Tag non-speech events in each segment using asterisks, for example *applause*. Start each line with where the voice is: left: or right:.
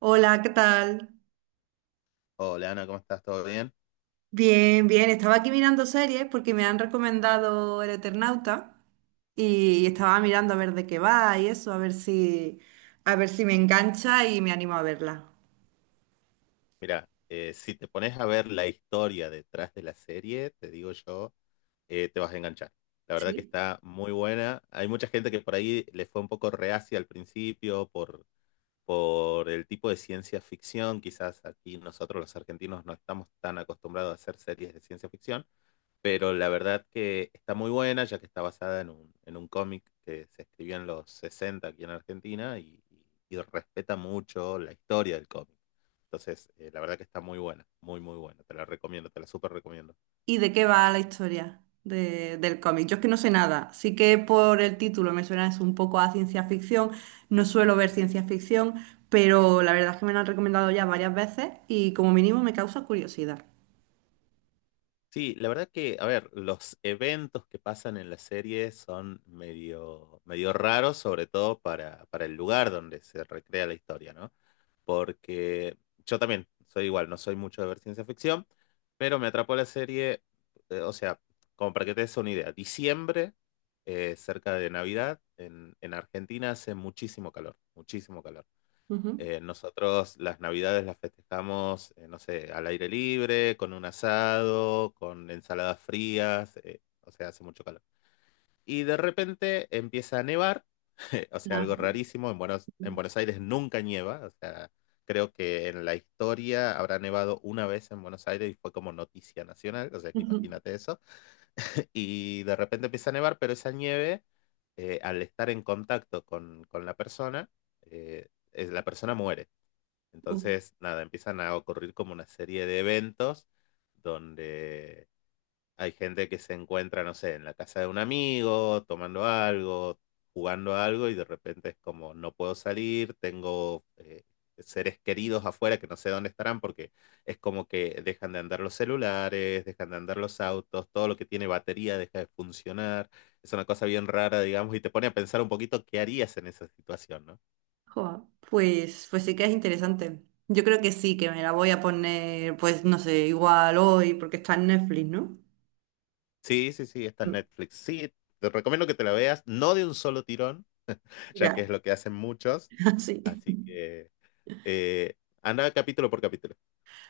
right: Hola, ¿qué tal?
left: Hola Ana, ¿cómo estás? ¿Todo bien?
right: Bien, bien. Estaba aquí mirando series porque me han recomendado El Eternauta y estaba mirando a ver de qué va y eso, a ver si me engancha y me animo a verla.
left: Mira, si te pones a ver la historia detrás de la serie, te digo yo, te vas a enganchar. La verdad que
right: ¿Sí?
left: está muy buena. Hay mucha gente que por ahí le fue un poco reacia al principio por el tipo de ciencia ficción, quizás aquí nosotros los argentinos no estamos tan acostumbrados a hacer series de ciencia ficción, pero la verdad que está muy buena, ya que está basada en en un cómic que se escribió en los 60 aquí en Argentina y respeta mucho la historia del cómic. Entonces, la verdad que está muy buena, muy, muy buena. Te la recomiendo, te la súper recomiendo.
right: ¿Y de qué va la historia del cómic? Yo es que no sé nada. Sí que por el título me suena es un poco a ciencia ficción. No suelo ver ciencia ficción, pero la verdad es que me lo han recomendado ya varias veces y como mínimo me causa curiosidad.
left: Sí, la verdad que, a ver, los eventos que pasan en la serie son medio, medio raros, sobre todo para el lugar donde se recrea la historia, ¿no? Porque yo también soy igual, no soy mucho de ver ciencia ficción, pero me atrapó la serie, o sea, como para que te des una idea, diciembre, cerca de Navidad, en Argentina hace muchísimo calor, muchísimo calor.
right: Ujú.
left: Nosotros las Navidades las festejamos, no sé, al aire libre, con un asado, con ensaladas frías, o sea, hace mucho calor. Y de repente empieza a nevar, *laughs* o sea, algo
right: Ajá.
left: rarísimo, en Buenos Aires nunca nieva, o sea, creo que en la historia habrá nevado una vez en Buenos Aires y fue como noticia nacional, o sea, que imagínate eso. *laughs* Y de repente empieza a nevar, pero esa nieve, al estar en contacto con la persona, la persona muere.
right: Ujú.
left: Entonces, nada, empiezan a ocurrir como una serie de eventos donde hay gente que se encuentra, no sé, en la casa de un amigo, tomando algo, jugando a algo y de repente es como, no puedo salir, tengo seres queridos afuera que no sé dónde estarán porque es como que dejan de andar los celulares, dejan de andar los autos, todo lo que tiene batería deja de funcionar. Es una cosa bien rara, digamos, y te pone a pensar un poquito qué harías en esa situación, no.
right: Joa, pues, pues sí que es interesante. Yo creo que sí, que me la voy a poner, pues no sé, igual hoy, porque está en Netflix, ¿no?
left: Sí, sí, sí, está en
right: Mm.
left: Netflix. Sí, te recomiendo que te la veas, no de un solo tirón, ya que es
right: Ya,
left: lo que hacen muchos.
right: *laughs* sí.
left: Así que eh, anda capítulo por capítulo.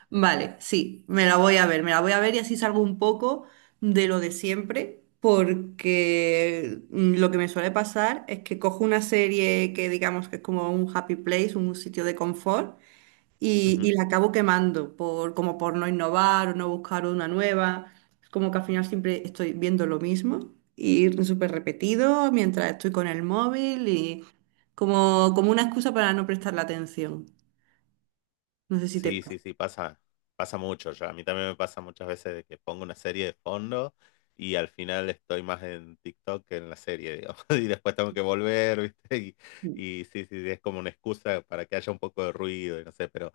right: Vale, sí, me la voy a ver, me la voy a ver y así salgo un poco de lo de siempre, porque lo que me suele pasar es que cojo una serie que digamos que es como un happy place, un sitio de confort, y,
left: Ujú.
right: y la acabo quemando por, como por no innovar o no buscar una nueva. Es como que al final siempre estoy viendo lo mismo y súper repetido mientras estoy con el móvil y como, como una excusa para no prestar la atención. No sé si te
left: Sí,
right: pasa.
left: sí, sí, pasa, pasa mucho ya. A mí también me pasa muchas veces de que pongo una serie de fondo y al final estoy más en TikTok que en la serie, digamos. *laughs* Y después tengo que volver, ¿viste? Y, y, sí, sí, sí, es como una excusa para que haya un poco de ruido y no sé, pero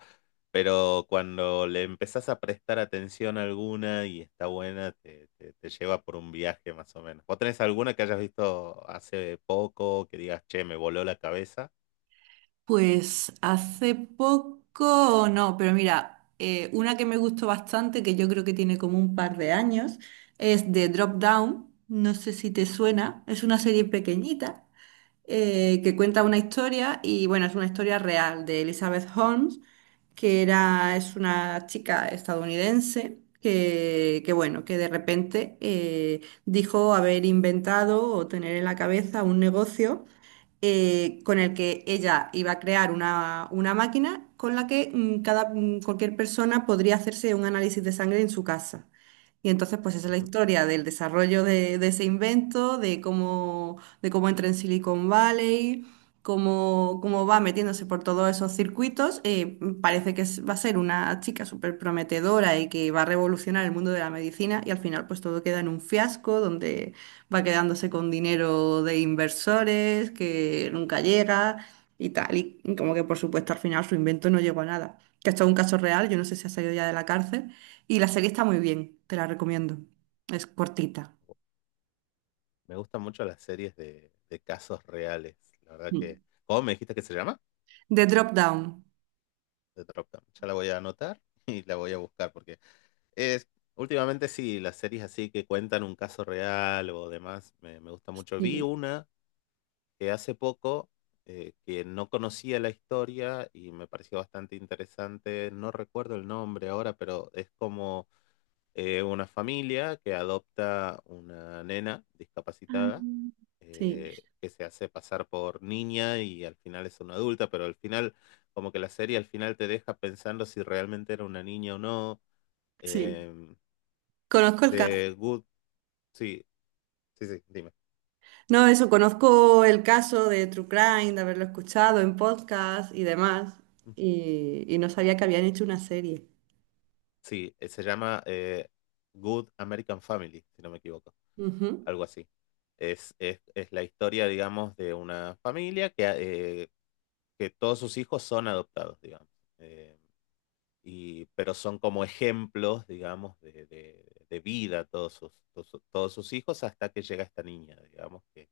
left: cuando le empezás a prestar atención a alguna y está buena, te lleva por un viaje más o menos. ¿Vos tenés alguna que hayas visto hace poco que digas, che, me voló la cabeza?
right: Pues hace poco no, pero mira, una que me gustó bastante, que yo creo que tiene como un par de años, es de Drop Down. No sé si te suena, es una serie pequeñita que cuenta una historia y bueno, es una historia real de Elizabeth Holmes, es una chica estadounidense bueno, que de repente dijo haber inventado o tener en la cabeza un negocio con el que ella iba a crear una máquina con la que cualquier persona podría hacerse un análisis de sangre en su casa. Y entonces, pues esa es la
left: Ujú.
right: historia del desarrollo de ese invento, de cómo entra en Silicon Valley, cómo, cómo va metiéndose por todos esos circuitos. Parece que va a ser una chica súper prometedora y que va a revolucionar el mundo de la medicina y al final pues todo queda en un fiasco donde va quedándose con dinero de inversores que nunca llega y tal. Y como que por supuesto al final su invento no llegó a nada. Que esto es un caso real, yo no sé si ha salido ya de la cárcel. Y la serie está muy bien, te la recomiendo. Es cortita.
left: Me gustan mucho las series de casos reales. La verdad
right: Mm.
left: que... ¿Cómo me dijiste que se llama?
right: The Drop Down.
left: The Dropdown. Ya la voy a anotar *laughs* y la voy a buscar porque es... Últimamente sí, las series así que cuentan un caso real o demás, me gusta mucho. Vi
right: Sí,
left: una hace poco que no conocía la historia y me pareció bastante interesante. No recuerdo el nombre ahora, pero es como una familia que adopta una nena discapacitada
right: sí,
left: que se hace pasar por niña y al final es una adulta, pero al final, como que la serie al final te deja pensando si realmente era una niña o no.
right: sí.
left: em,
right: Conozco el caso.
left: de Good, sí, sí, sí, dime.
right: No, eso, conozco el caso de True Crime, de haberlo escuchado en podcast y demás. Y no sabía que habían hecho una serie.
left: Sí, se llama Good American Family, si no me equivoco,
right: Ujú.
left: algo así. Es la historia, digamos, de una familia eh, que todos sus hijos son adoptados, digamos. Eh, y pero son como ejemplos, digamos, de vida todos sus hijos hasta que llega esta niña, digamos, que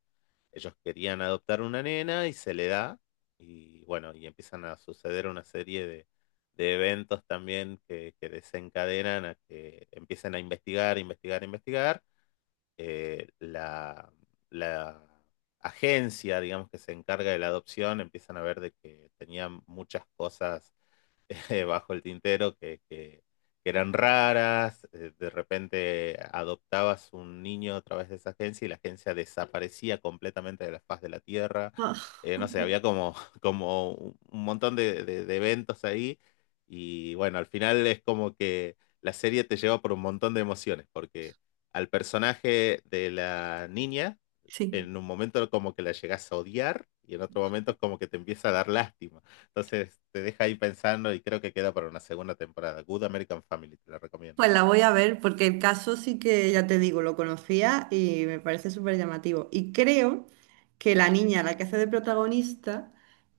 left: ellos querían adoptar una nena y se le da, y bueno, y empiezan a suceder una serie de eventos también que desencadenan a que empiecen a investigar, investigar, investigar. Eh, la, la agencia, digamos, que se encarga de la adopción, empiezan a ver de que tenían muchas cosas *laughs* bajo el tintero que eran raras, de repente adoptabas un niño a través de esa agencia y la agencia desaparecía completamente de la faz de la Tierra.
right: Ah,
left: No sé, había como, *laughs* como un montón de eventos ahí y bueno, al final es como que la serie te lleva por un montón de emociones porque al personaje de la niña
right: *laughs* sí.
left: en un momento como que la llegas a odiar y en otro momento es como que te empieza a dar lástima. Entonces te deja ahí pensando y creo que queda para una segunda temporada. Good American Family, te la recomiendo.
right: Pues la voy a ver porque el caso sí que, ya te digo, lo conocía y me parece súper llamativo. Y creo que la niña, la que hace de protagonista,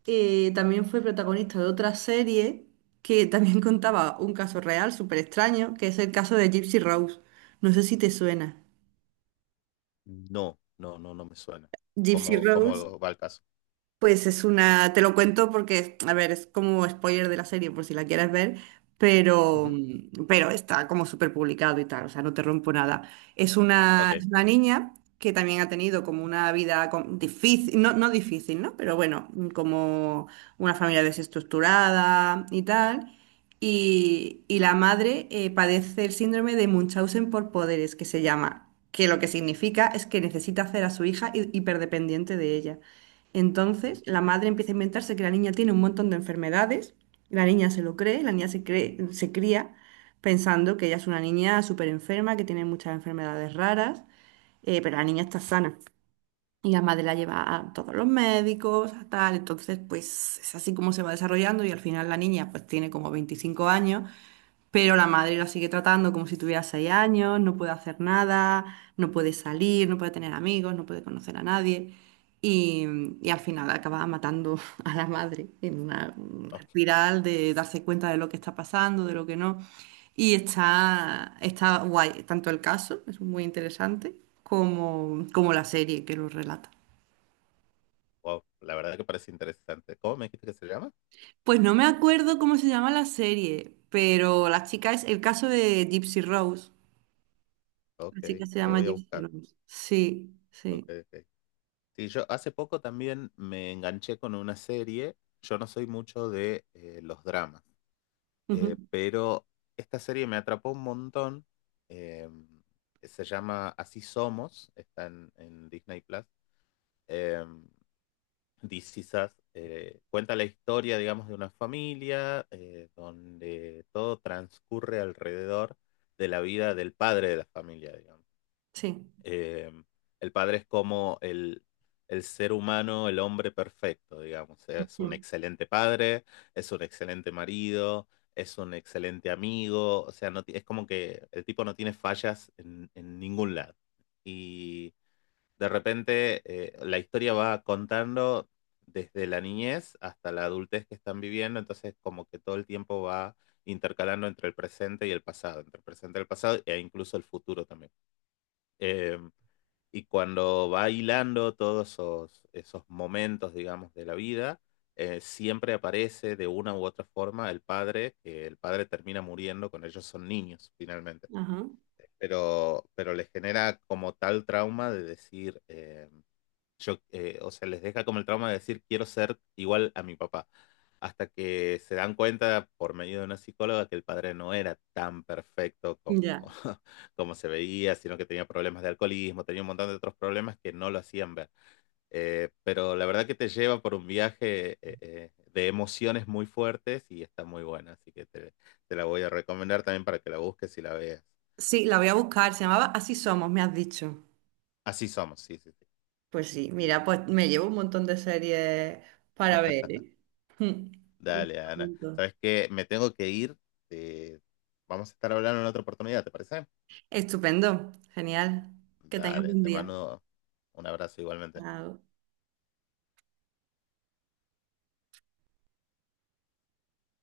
right: también fue protagonista de otra serie que también *laughs* contaba un caso real súper extraño, que es el caso de Gypsy Rose. No sé si te suena.
left: No, no, no, no me suena.
right: Gypsy
left: ¿Cómo,
right: Rose.
left: cómo va el caso?
right: Pues es una, te lo cuento porque, a ver, es como spoiler de la serie por si la quieres ver, pero,
left: Ujú.
right: pero está como súper publicado y tal, o sea, no te rompo nada.
left: Ok.
right: Es una niña que también ha tenido como una vida difícil, no, no difícil, ¿no? Pero bueno, como una familia desestructurada y tal. Y la madre padece el síndrome de Munchausen por poderes, que se llama, que lo que significa es que necesita hacer a su hija hiperdependiente de ella.
left: Mm.
right: Entonces, la madre empieza a inventarse que la niña tiene un montón de enfermedades, la niña se lo cree, la niña se cree, se cría pensando que ella es una niña súper enferma, que tiene muchas enfermedades raras, pero la niña está sana. Y la madre la lleva a todos los médicos, a tal, entonces pues es así como se va desarrollando y al final la niña pues tiene como 25 años pero la madre la sigue tratando como si tuviera 6 años, no puede hacer nada, no puede salir, no puede tener amigos, no puede conocer a nadie. Y, y al final acaba matando *laughs* a la madre en una
left: Oh,
right: espiral de darse cuenta de lo que está pasando, de lo que no. Y está, está guay, tanto el caso, es muy interesante, como, como la serie que lo relata.
left: wow, la verdad que parece interesante. ¿Cómo me dijiste que se llama?
right: Pues no me acuerdo cómo se llama la serie, pero la chica es el caso de Gypsy Rose.
left: Ok,
right: Así que se
left: lo
right: llama
left: voy a
right: Gypsy
left: buscar.
right: Rose. Sí, sí.
left: Ok, ok. Sí, yo hace poco también me enganché con una serie. Yo no soy mucho de los dramas,
right: Ujú,
left: pero esta serie me atrapó un montón. em, se llama Así Somos, está en Disney Plus. Eh, This Is Us, cuenta la historia, digamos, de una familia donde todo transcurre alrededor de la vida del padre de la familia, digamos.
right: sí.
left: Eh, el padre es como el ser humano, el hombre perfecto, digamos. Es un
right: Ujú,
left: excelente padre, es un excelente marido, es un excelente amigo, o sea, no, es como que el tipo no tiene fallas en ningún lado. Y de repente la historia va contando desde la niñez hasta la adultez que están viviendo, entonces como que todo el tiempo va intercalando entre el presente y el pasado, entre el presente y el pasado e incluso el futuro también. Eh, y cuando va hilando todos esos momentos, digamos, de la vida, siempre aparece de una u otra forma el padre, que el padre termina muriendo con ellos, son niños finalmente,
right: ajá.
left: pero les genera como tal trauma de decir... o sea, les deja como el trauma de decir quiero ser igual a mi papá, hasta que se dan cuenta por medio de una psicóloga que el padre no era tan perfecto como,
right: Ya.
left: *laughs* como se veía, sino que tenía problemas de alcoholismo, tenía un montón de otros problemas que no lo hacían ver. Pero la verdad que te lleva por un viaje de emociones muy fuertes y está muy buena, así que te la voy a recomendar también para que la busques y la veas.
right: Sí, la voy a buscar. Se llamaba Así Somos, me has dicho.
left: Así somos, sí, sí, sí.
right: Pues sí, mira, pues me llevo un montón de series para ver, ¿eh? Mm.
left: Dale, Ana.
right: Apunto.
left: ¿Sabes qué? Me tengo que ir. eh, vamos a estar hablando en otra oportunidad, ¿te parece?
right: Estupendo, genial. Que tengas
left: Dale,
right: buen
left: te
right: día.
left: mando un abrazo igualmente.
right: Chao.